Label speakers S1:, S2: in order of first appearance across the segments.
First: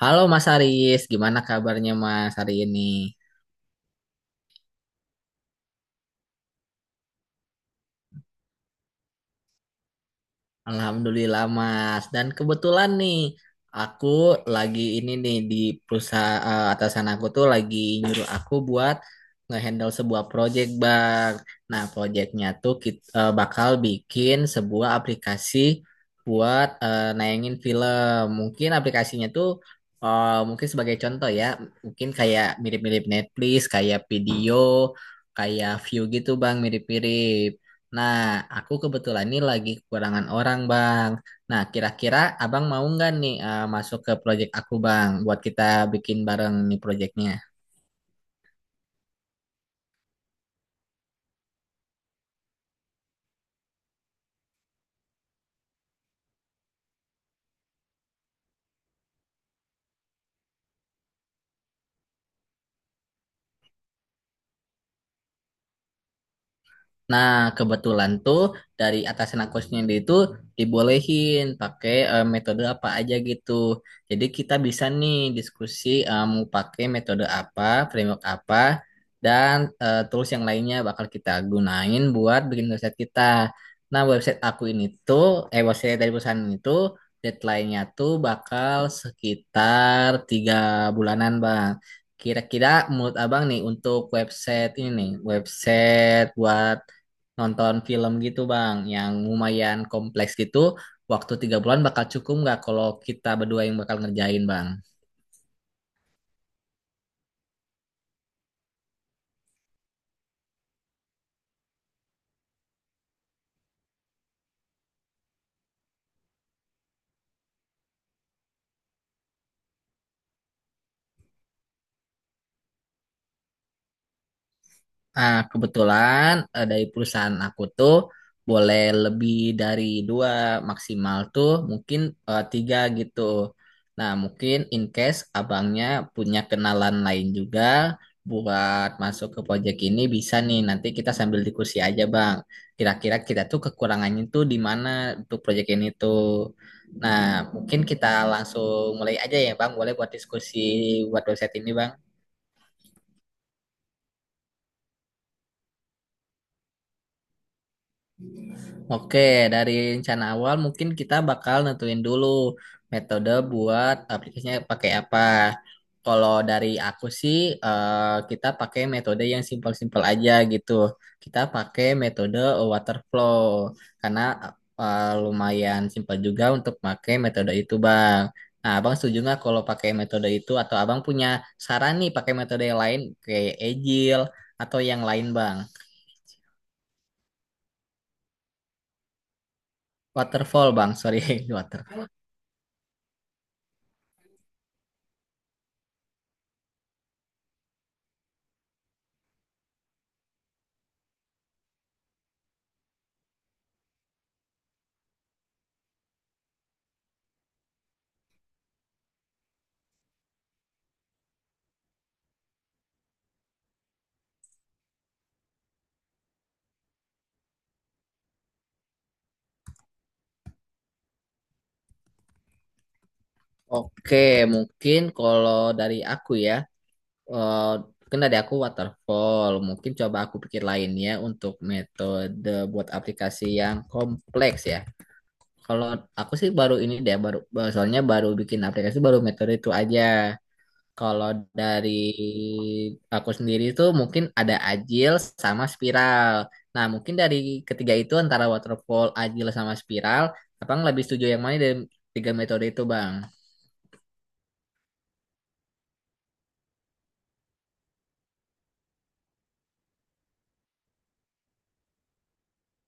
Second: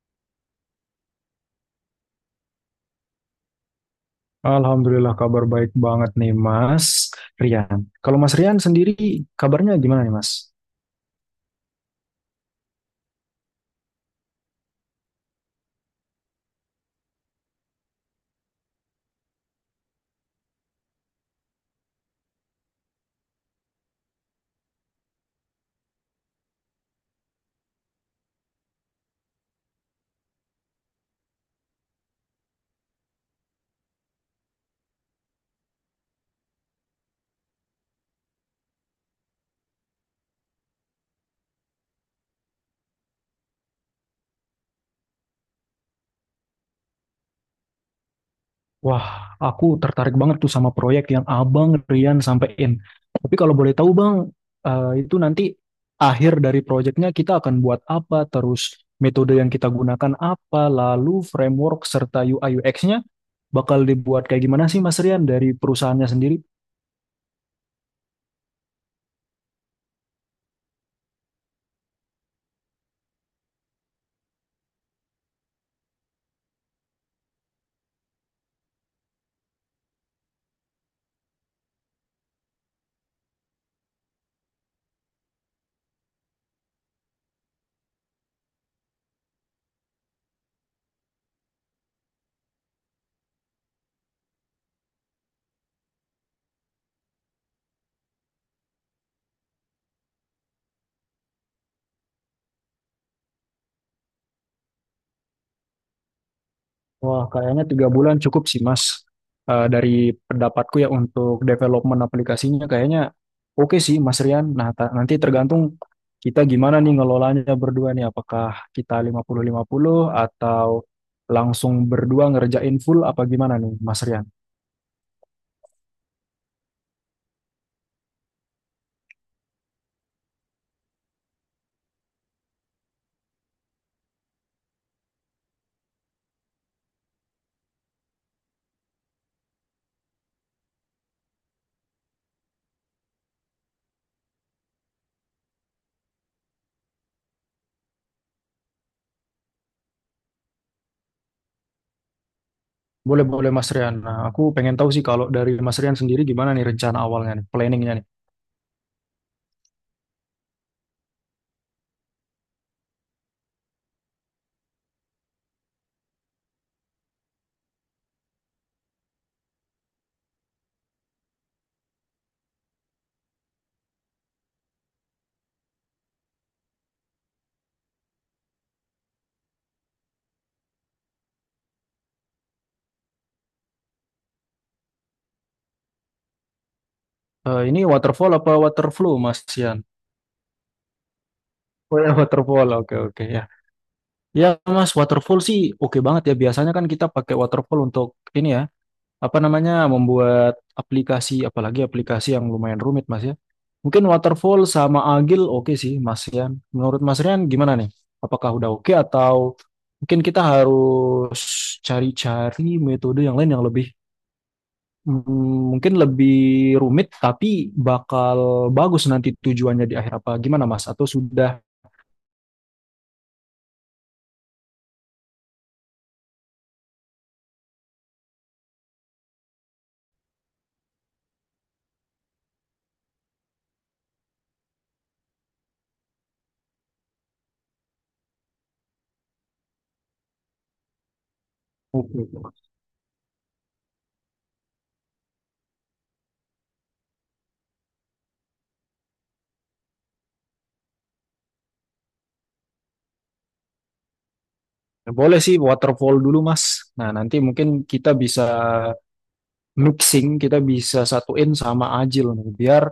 S1: Halo Mas Haris, gimana kabarnya Mas hari ini?
S2: Alhamdulillah kabar baik banget nih Mas Rian. Kalau Mas Rian sendiri kabarnya gimana nih Mas?
S1: Alhamdulillah Mas. Dan kebetulan nih aku lagi ini nih di perusahaan atasan aku tuh lagi nyuruh aku buat ngehandle sebuah project Bang. Nah, projectnya tuh kita bakal bikin sebuah aplikasi buat nayangin film. Mungkin aplikasinya tuh mungkin sebagai contoh ya, mungkin kayak mirip-mirip Netflix, kayak video, kayak view gitu Bang, mirip-mirip. Nah, aku kebetulan ini lagi kekurangan orang, Bang. Nah, kira-kira Abang mau nggak nih masuk ke proyek aku, Bang, buat kita bikin bareng nih proyeknya?
S2: Wah, aku tertarik banget tuh sama proyek yang Abang Rian sampein. Tapi kalau boleh tahu Bang, itu nanti akhir dari proyeknya kita akan buat apa, terus metode yang kita gunakan apa, lalu framework serta UI UX-nya bakal dibuat kayak gimana sih Mas Rian dari perusahaannya sendiri?
S1: Nah, kebetulan tuh dari atasan aku sendiri itu dibolehin pakai metode apa aja gitu. Jadi kita bisa nih diskusi mau pakai metode apa, framework apa, dan tools yang lainnya bakal kita gunain buat bikin website kita. Nah, website aku ini tuh, website dari perusahaan ini tuh deadline-nya tuh bakal sekitar tiga bulanan, Bang. Kira-kira menurut Abang nih untuk website ini nih, website buat nonton film gitu Bang, yang lumayan kompleks gitu, waktu tiga bulan bakal cukup nggak kalau kita berdua yang bakal ngerjain Bang?
S2: Wah, kayaknya tiga bulan cukup sih, Mas. Dari pendapatku ya untuk development aplikasinya kayaknya oke sih, Mas Rian. Nah, nanti tergantung kita gimana nih ngelolanya berdua nih. Apakah kita lima puluh atau langsung berdua ngerjain full apa gimana nih, Mas Rian?
S1: Nah, kebetulan dari perusahaan aku tuh boleh lebih dari dua, maksimal tuh mungkin tiga gitu. Nah, mungkin in case abangnya punya kenalan lain juga buat masuk ke proyek ini bisa nih. Nanti kita sambil diskusi aja, Bang. Kira-kira kita tuh kekurangannya tuh di mana untuk proyek ini tuh. Nah, mungkin kita langsung mulai aja ya, Bang. Boleh buat diskusi buat website ini, Bang.
S2: Boleh-boleh, Mas Rian. Nah, aku pengen tahu sih kalau dari Mas Rian sendiri gimana nih rencana awalnya nih, planningnya nih.
S1: Oke, dari rencana awal mungkin kita bakal nentuin dulu metode buat aplikasinya pakai apa. Kalau dari aku sih, kita pakai metode yang simpel-simpel aja gitu. Kita pakai metode waterflow karena lumayan simpel juga untuk pakai metode itu, Bang. Nah, Abang setuju nggak kalau pakai metode itu atau Abang punya saran nih pakai metode yang lain kayak Agile atau yang lain, Bang?
S2: Eh, ini waterfall apa waterflow, Mas Rian?
S1: Waterfall, Bang. Sorry,
S2: Oh
S1: waterfall.
S2: ya, waterfall. Oke, oke. Ya. Ya mas, waterfall sih oke banget ya. Biasanya kan kita pakai waterfall untuk ini ya, apa namanya, membuat aplikasi, apalagi aplikasi yang lumayan rumit mas ya. Mungkin waterfall sama Agile oke sih mas Rian. Menurut mas Rian gimana nih? Apakah udah oke atau mungkin kita harus cari-cari metode yang lain yang lebih mungkin lebih rumit tapi bakal bagus nanti tujuannya di akhir apa? Gimana mas? Atau sudah
S1: Oke, mungkin kalau dari aku ya, eh, mungkin dari aku waterfall. Mungkin coba aku pikir lainnya untuk metode buat aplikasi yang kompleks ya. Kalau aku sih baru ini deh, baru baru- soalnya baru bikin aplikasi baru metode itu aja. Kalau dari
S2: oke?
S1: aku sendiri itu mungkin ada agile sama spiral. Nah, mungkin dari ketiga itu antara waterfall, agile sama spiral, abang lebih setuju yang mana dari tiga metode itu, Bang?
S2: Boleh sih waterfall dulu Mas. Nah nanti mungkin kita bisa mixing, kita bisa satuin sama Ajil nih, biar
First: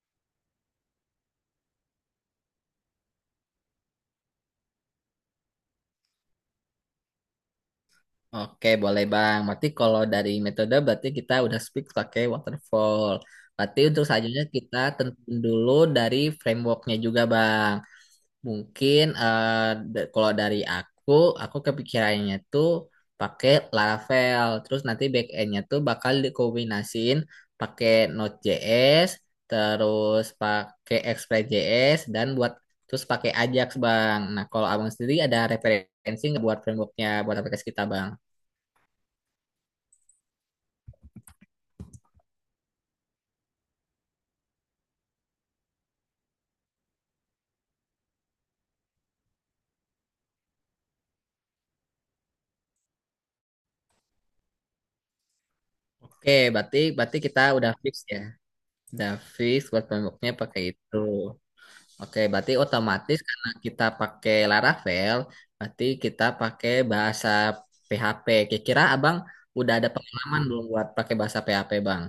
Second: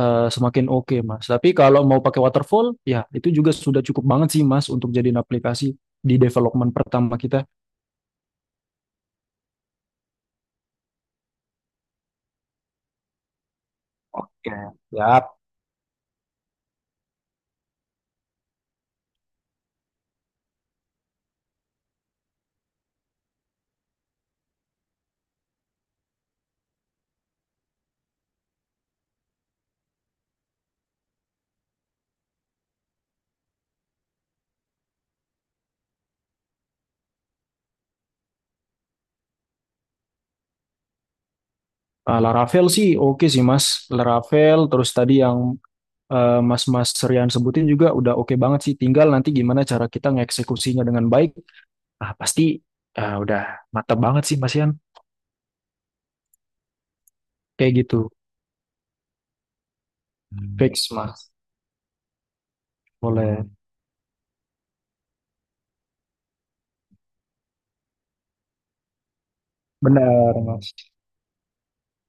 S2: semakin oke Mas. Tapi kalau mau pakai waterfall, ya itu juga sudah cukup banget sih Mas untuk jadiin aplikasi di development pertama kita.
S1: Oke, boleh Bang. Berarti kalau dari metode berarti kita udah speak pakai waterfall. Berarti untuk selanjutnya
S2: Oke,
S1: kita
S2: siap.
S1: tentuin dulu dari frameworknya juga Bang. Mungkin kalau dari aku kepikirannya tuh pakai Laravel. Terus nanti backendnya tuh bakal dikombinasiin pakai Node.js, terus pakai Express.js, dan buat terus pakai Ajax Bang. Nah, kalau Abang sendiri ada referensi nggak buat frameworknya buat aplikasi kita Bang?
S2: Eh, Laravel sih oke sih Mas. Laravel terus tadi yang Mas-Mas Rian sebutin juga udah oke banget sih. Tinggal nanti gimana cara kita ngeksekusinya dengan baik. Pasti udah mantap banget sih Mas Rian.
S1: Oke, berarti berarti kita udah
S2: Kayak
S1: fix
S2: gitu.
S1: ya. Udah fix buat pemboknya pakai
S2: Fix,
S1: itu.
S2: Mas.
S1: Oke, berarti otomatis
S2: Boleh.
S1: karena kita pakai Laravel, berarti kita pakai bahasa PHP. Kira-kira Abang udah ada
S2: Benar,
S1: pengalaman belum
S2: Mas.
S1: buat pakai bahasa PHP, Bang?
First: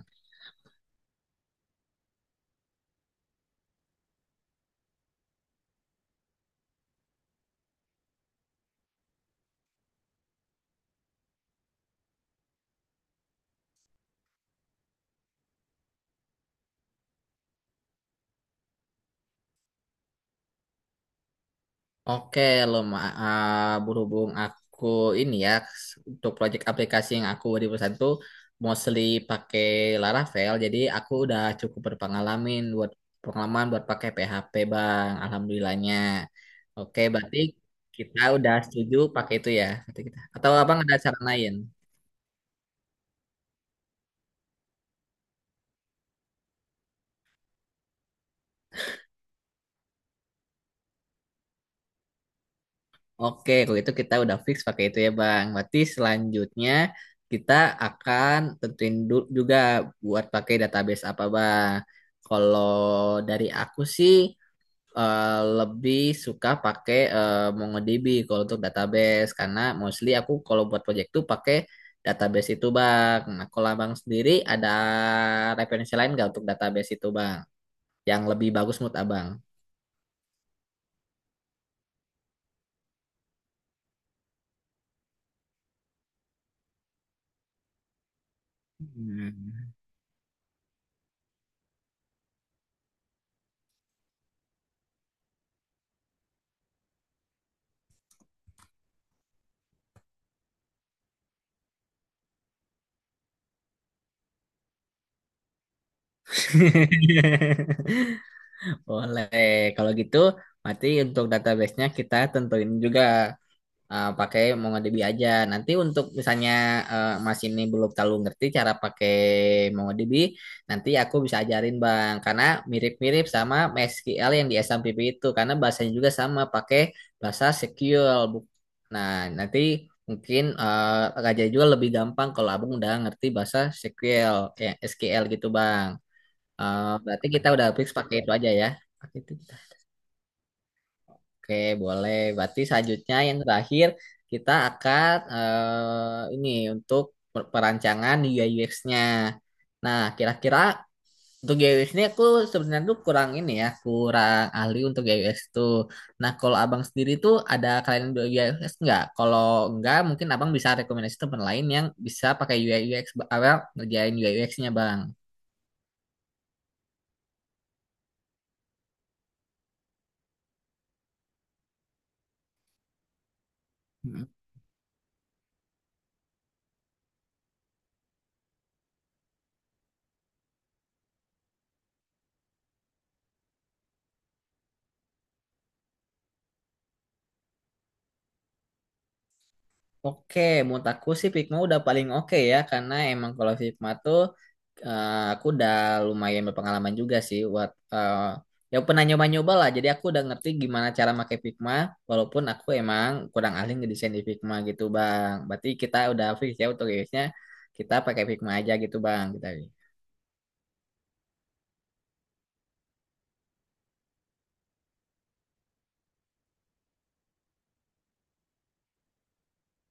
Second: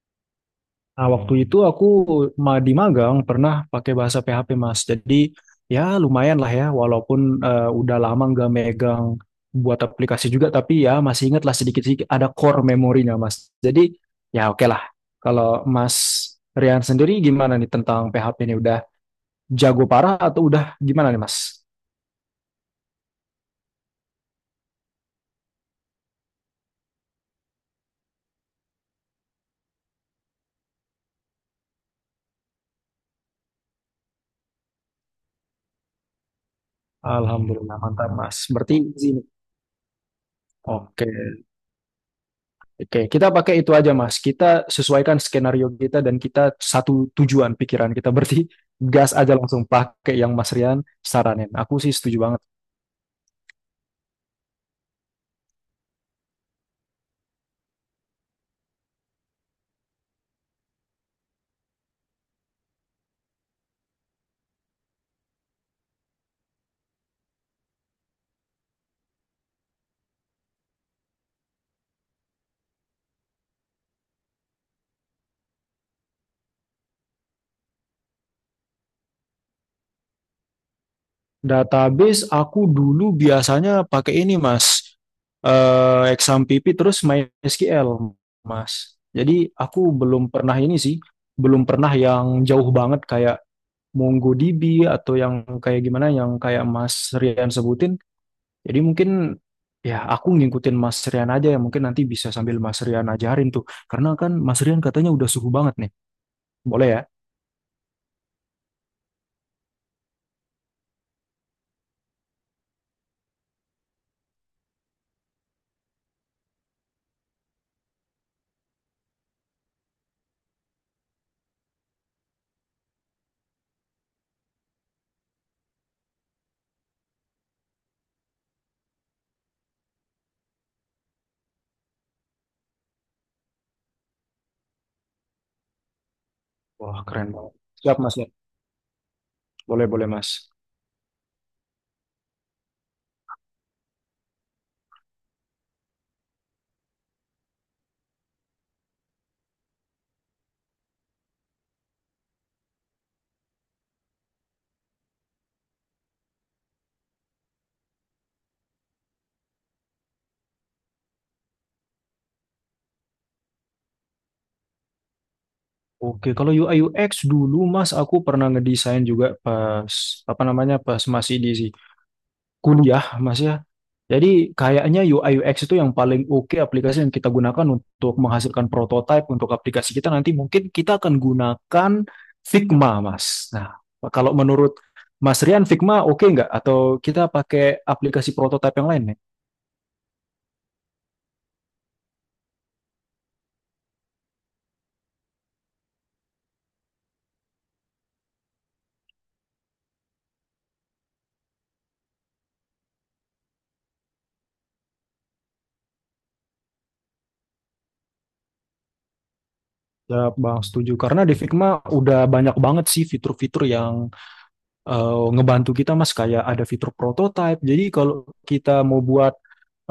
S2: Nah, waktu itu aku di magang pernah pakai bahasa PHP, Mas. Jadi, ya lumayan lah ya, walaupun udah lama nggak megang buat aplikasi juga, tapi ya masih ingat lah sedikit-sedikit ada core memorinya, Mas. Jadi, ya oke lah. Kalau Mas Rian sendiri gimana nih tentang PHP ini? Udah jago parah atau udah gimana nih, Mas?
S1: Oke, lo Ma- ah, Berhubung aku ini ya untuk proyek aplikasi yang aku di perusahaan tuh mostly pakai Laravel, jadi aku udah cukup berpengalaman buat pengalaman buat pakai PHP, Bang. Alhamdulillahnya. Oke, berarti
S2: Alhamdulillah, mantap,
S1: kita
S2: Mas.
S1: udah
S2: Berarti,
S1: setuju
S2: izin.
S1: pakai itu ya, kata kita. Atau Abang ada
S2: Oke.
S1: saran lain?
S2: Oke, kita pakai itu aja, Mas. Kita sesuaikan skenario kita dan kita satu tujuan pikiran kita. Berarti gas aja langsung pakai yang Mas Rian saranin. Aku sih setuju banget.
S1: Oke, kalau itu kita udah fix pakai itu ya, Bang. Berarti selanjutnya kita akan juga buat pakai database apa, Bang. Kalau dari aku sih eh, lebih suka pakai MongoDB kalau untuk database karena mostly aku kalau buat project tuh pakai database itu, Bang. Nah, kalau Abang sendiri ada referensi lain nggak untuk database itu, Bang? Yang lebih bagus menurut Abang?
S2: Database aku dulu biasanya pakai ini, Mas. Exam PP terus MySQL, Mas. Jadi
S1: Hmm.
S2: aku belum pernah ini sih, belum pernah yang jauh banget kayak MongoDB atau yang kayak gimana yang kayak Mas Rian sebutin. Jadi mungkin ya aku ngikutin Mas Rian aja ya, mungkin nanti bisa sambil Mas Rian ajarin tuh. Karena kan Mas Rian katanya udah suhu banget nih. Boleh ya?
S1: Boleh. Kalau gitu, nanti untuk database-nya kita tentuin juga pakai MongoDB aja. Nanti untuk misalnya Mas ini belum terlalu ngerti cara pakai MongoDB, nanti aku bisa ajarin Bang. Karena mirip-mirip sama MySQL yang di SMPP itu. Karena bahasanya juga sama, pakai bahasa SQL. Nah, nanti mungkin Raja juga lebih gampang kalau Abang udah ngerti bahasa SQL, kayak SQL gitu Bang.
S2: Wah
S1: Berarti
S2: keren
S1: kita
S2: banget.
S1: udah fix
S2: Siap Mas
S1: pakai
S2: ya?
S1: itu aja ya. Pakai itu kita.
S2: Boleh boleh Mas.
S1: Oke, boleh. Berarti selanjutnya yang terakhir kita akan ini untuk perancangan UI UX-nya. Nah, kira-kira untuk UI UX-nya aku sebenarnya tuh kurang ini ya, kurang ahli untuk UI UX tuh. Nah, kalau abang sendiri tuh ada kalian UI UX nggak? Kalau nggak, mungkin abang bisa rekomendasi teman lain yang bisa pakai UI UX, abang ngerjain UI UX-nya, bang.
S2: Oke kalau UI UX dulu Mas, aku pernah ngedesain juga pas apa namanya pas masih di kuliah Mas ya. Jadi kayaknya UI UX itu yang paling oke aplikasi yang kita gunakan untuk menghasilkan prototipe untuk aplikasi kita nanti, mungkin kita akan gunakan Figma, Mas. Nah, kalau menurut Mas Rian Figma oke nggak? Atau kita pakai aplikasi prototipe yang lain nih?
S1: Oke, menurut aku sih Figma udah paling oke ya, karena emang kalau Figma tuh aku udah lumayan berpengalaman juga sih buat ya pernah nyoba-nyoba lah. Jadi aku udah ngerti gimana cara pakai Figma, walaupun aku emang kurang ahli ngedesain di Figma gitu, Bang. Berarti kita udah fix ya untuk rilisnya kita pakai Figma aja gitu, Bang. Kita.
S2: Ya, Bang, setuju. Karena di Figma udah banyak banget sih fitur-fitur yang ngebantu kita Mas kayak ada fitur prototype. Jadi kalau kita mau buat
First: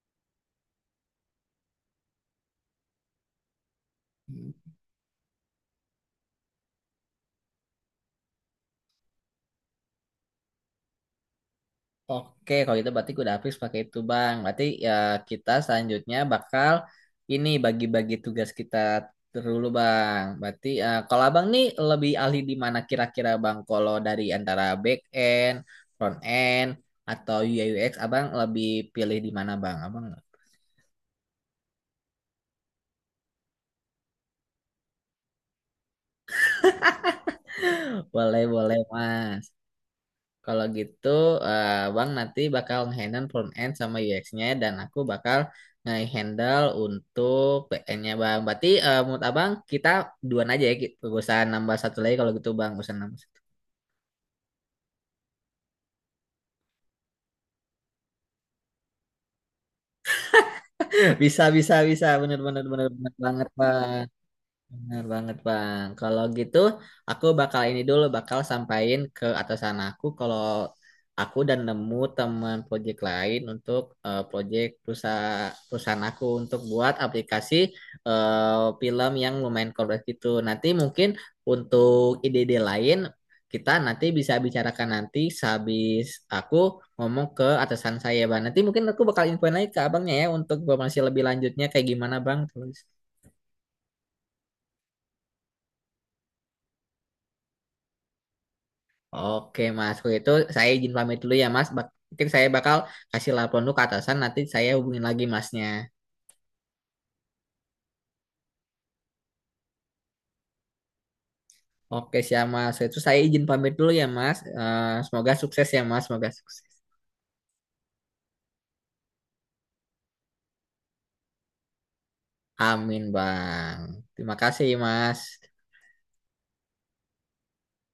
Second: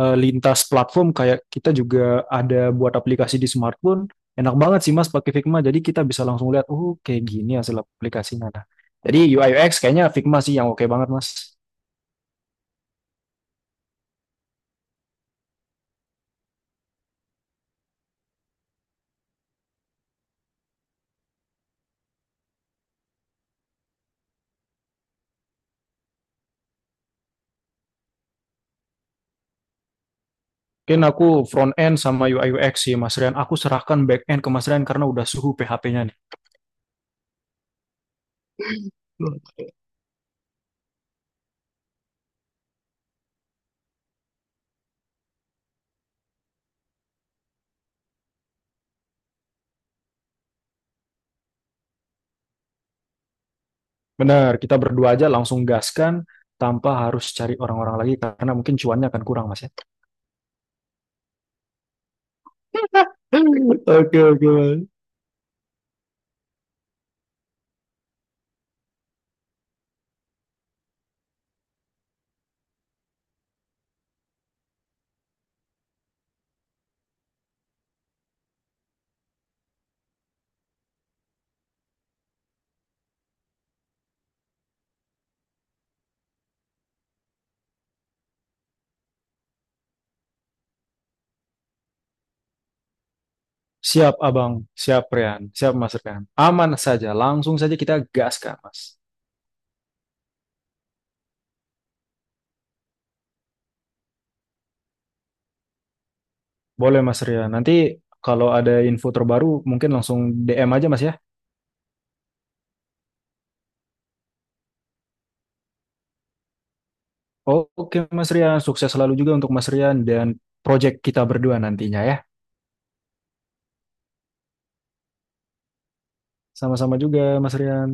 S2: lintas platform kayak kita juga ada buat aplikasi di smartphone, enak banget sih Mas pakai Figma. Jadi kita bisa langsung lihat, oh kayak gini hasil aplikasinya. Nah, jadi UI UX kayaknya Figma sih yang oke banget Mas.
S1: Oke, kalau itu berarti udah habis pakai itu, Bang. Berarti ya kita selanjutnya bakal ini bagi-bagi tugas kita dulu, Bang. Berarti kalau Abang nih lebih ahli di mana kira-kira, Bang? Kalau dari antara back end, front end, atau UI UX, Abang lebih pilih di mana, Bang? Abang
S2: Mungkin aku front end sama UI UX sih Mas Rian. Aku serahkan back end ke Mas Rian karena udah suhu PHP-nya nih.
S1: boleh, boleh, Mas. Kalau gitu, eh, Bang nanti bakal nge-handle front end sama UX-nya dan aku bakal nge-handle untuk back-end-nya, Bang. Berarti menurut Abang kita duaan aja ya, gitu. Gak usah nambah satu lagi kalau gitu, Bang. Gak usah nambah satu.
S2: Benar, kita berdua aja langsung gaskan tanpa harus cari orang-orang lagi karena mungkin cuannya akan kurang Mas ya.
S1: Bisa, bisa, bisa. Bener, bener, bener, bener banget, Bang.
S2: Oke, oke.
S1: Benar banget Bang. Kalau gitu aku bakal ini dulu bakal sampaikan ke atasan aku kalau aku dan nemu teman proyek lain untuk proyek perusahaan perusahaan aku untuk buat aplikasi film yang lumayan kompleks gitu. Nanti mungkin untuk ide-ide lain kita nanti bisa bicarakan nanti sehabis aku ngomong ke atasan saya Bang. Nanti mungkin aku bakal infoin lagi ke abangnya ya untuk informasi lebih lanjutnya kayak gimana Bang terus.
S2: Siap, Abang. Siap, Rian. Siap, Mas Rian. Aman saja. Langsung saja kita gaskan, Mas.
S1: Oke Mas, kalau itu saya izin pamit dulu ya Mas. Mungkin saya bakal kasih laporan dulu ke atasan, nanti saya hubungin lagi Masnya.
S2: Boleh, Mas Rian. Nanti kalau ada info terbaru, mungkin langsung DM aja, Mas, ya.
S1: Oke siap Mas, kalau itu saya izin pamit dulu ya Mas. Semoga sukses ya Mas, semoga sukses.
S2: Oke, Mas Rian. Sukses selalu juga untuk Mas Rian dan project kita berdua nantinya, ya.
S1: Amin Bang. Terima kasih Mas.
S2: Sama-sama juga, Mas Rian.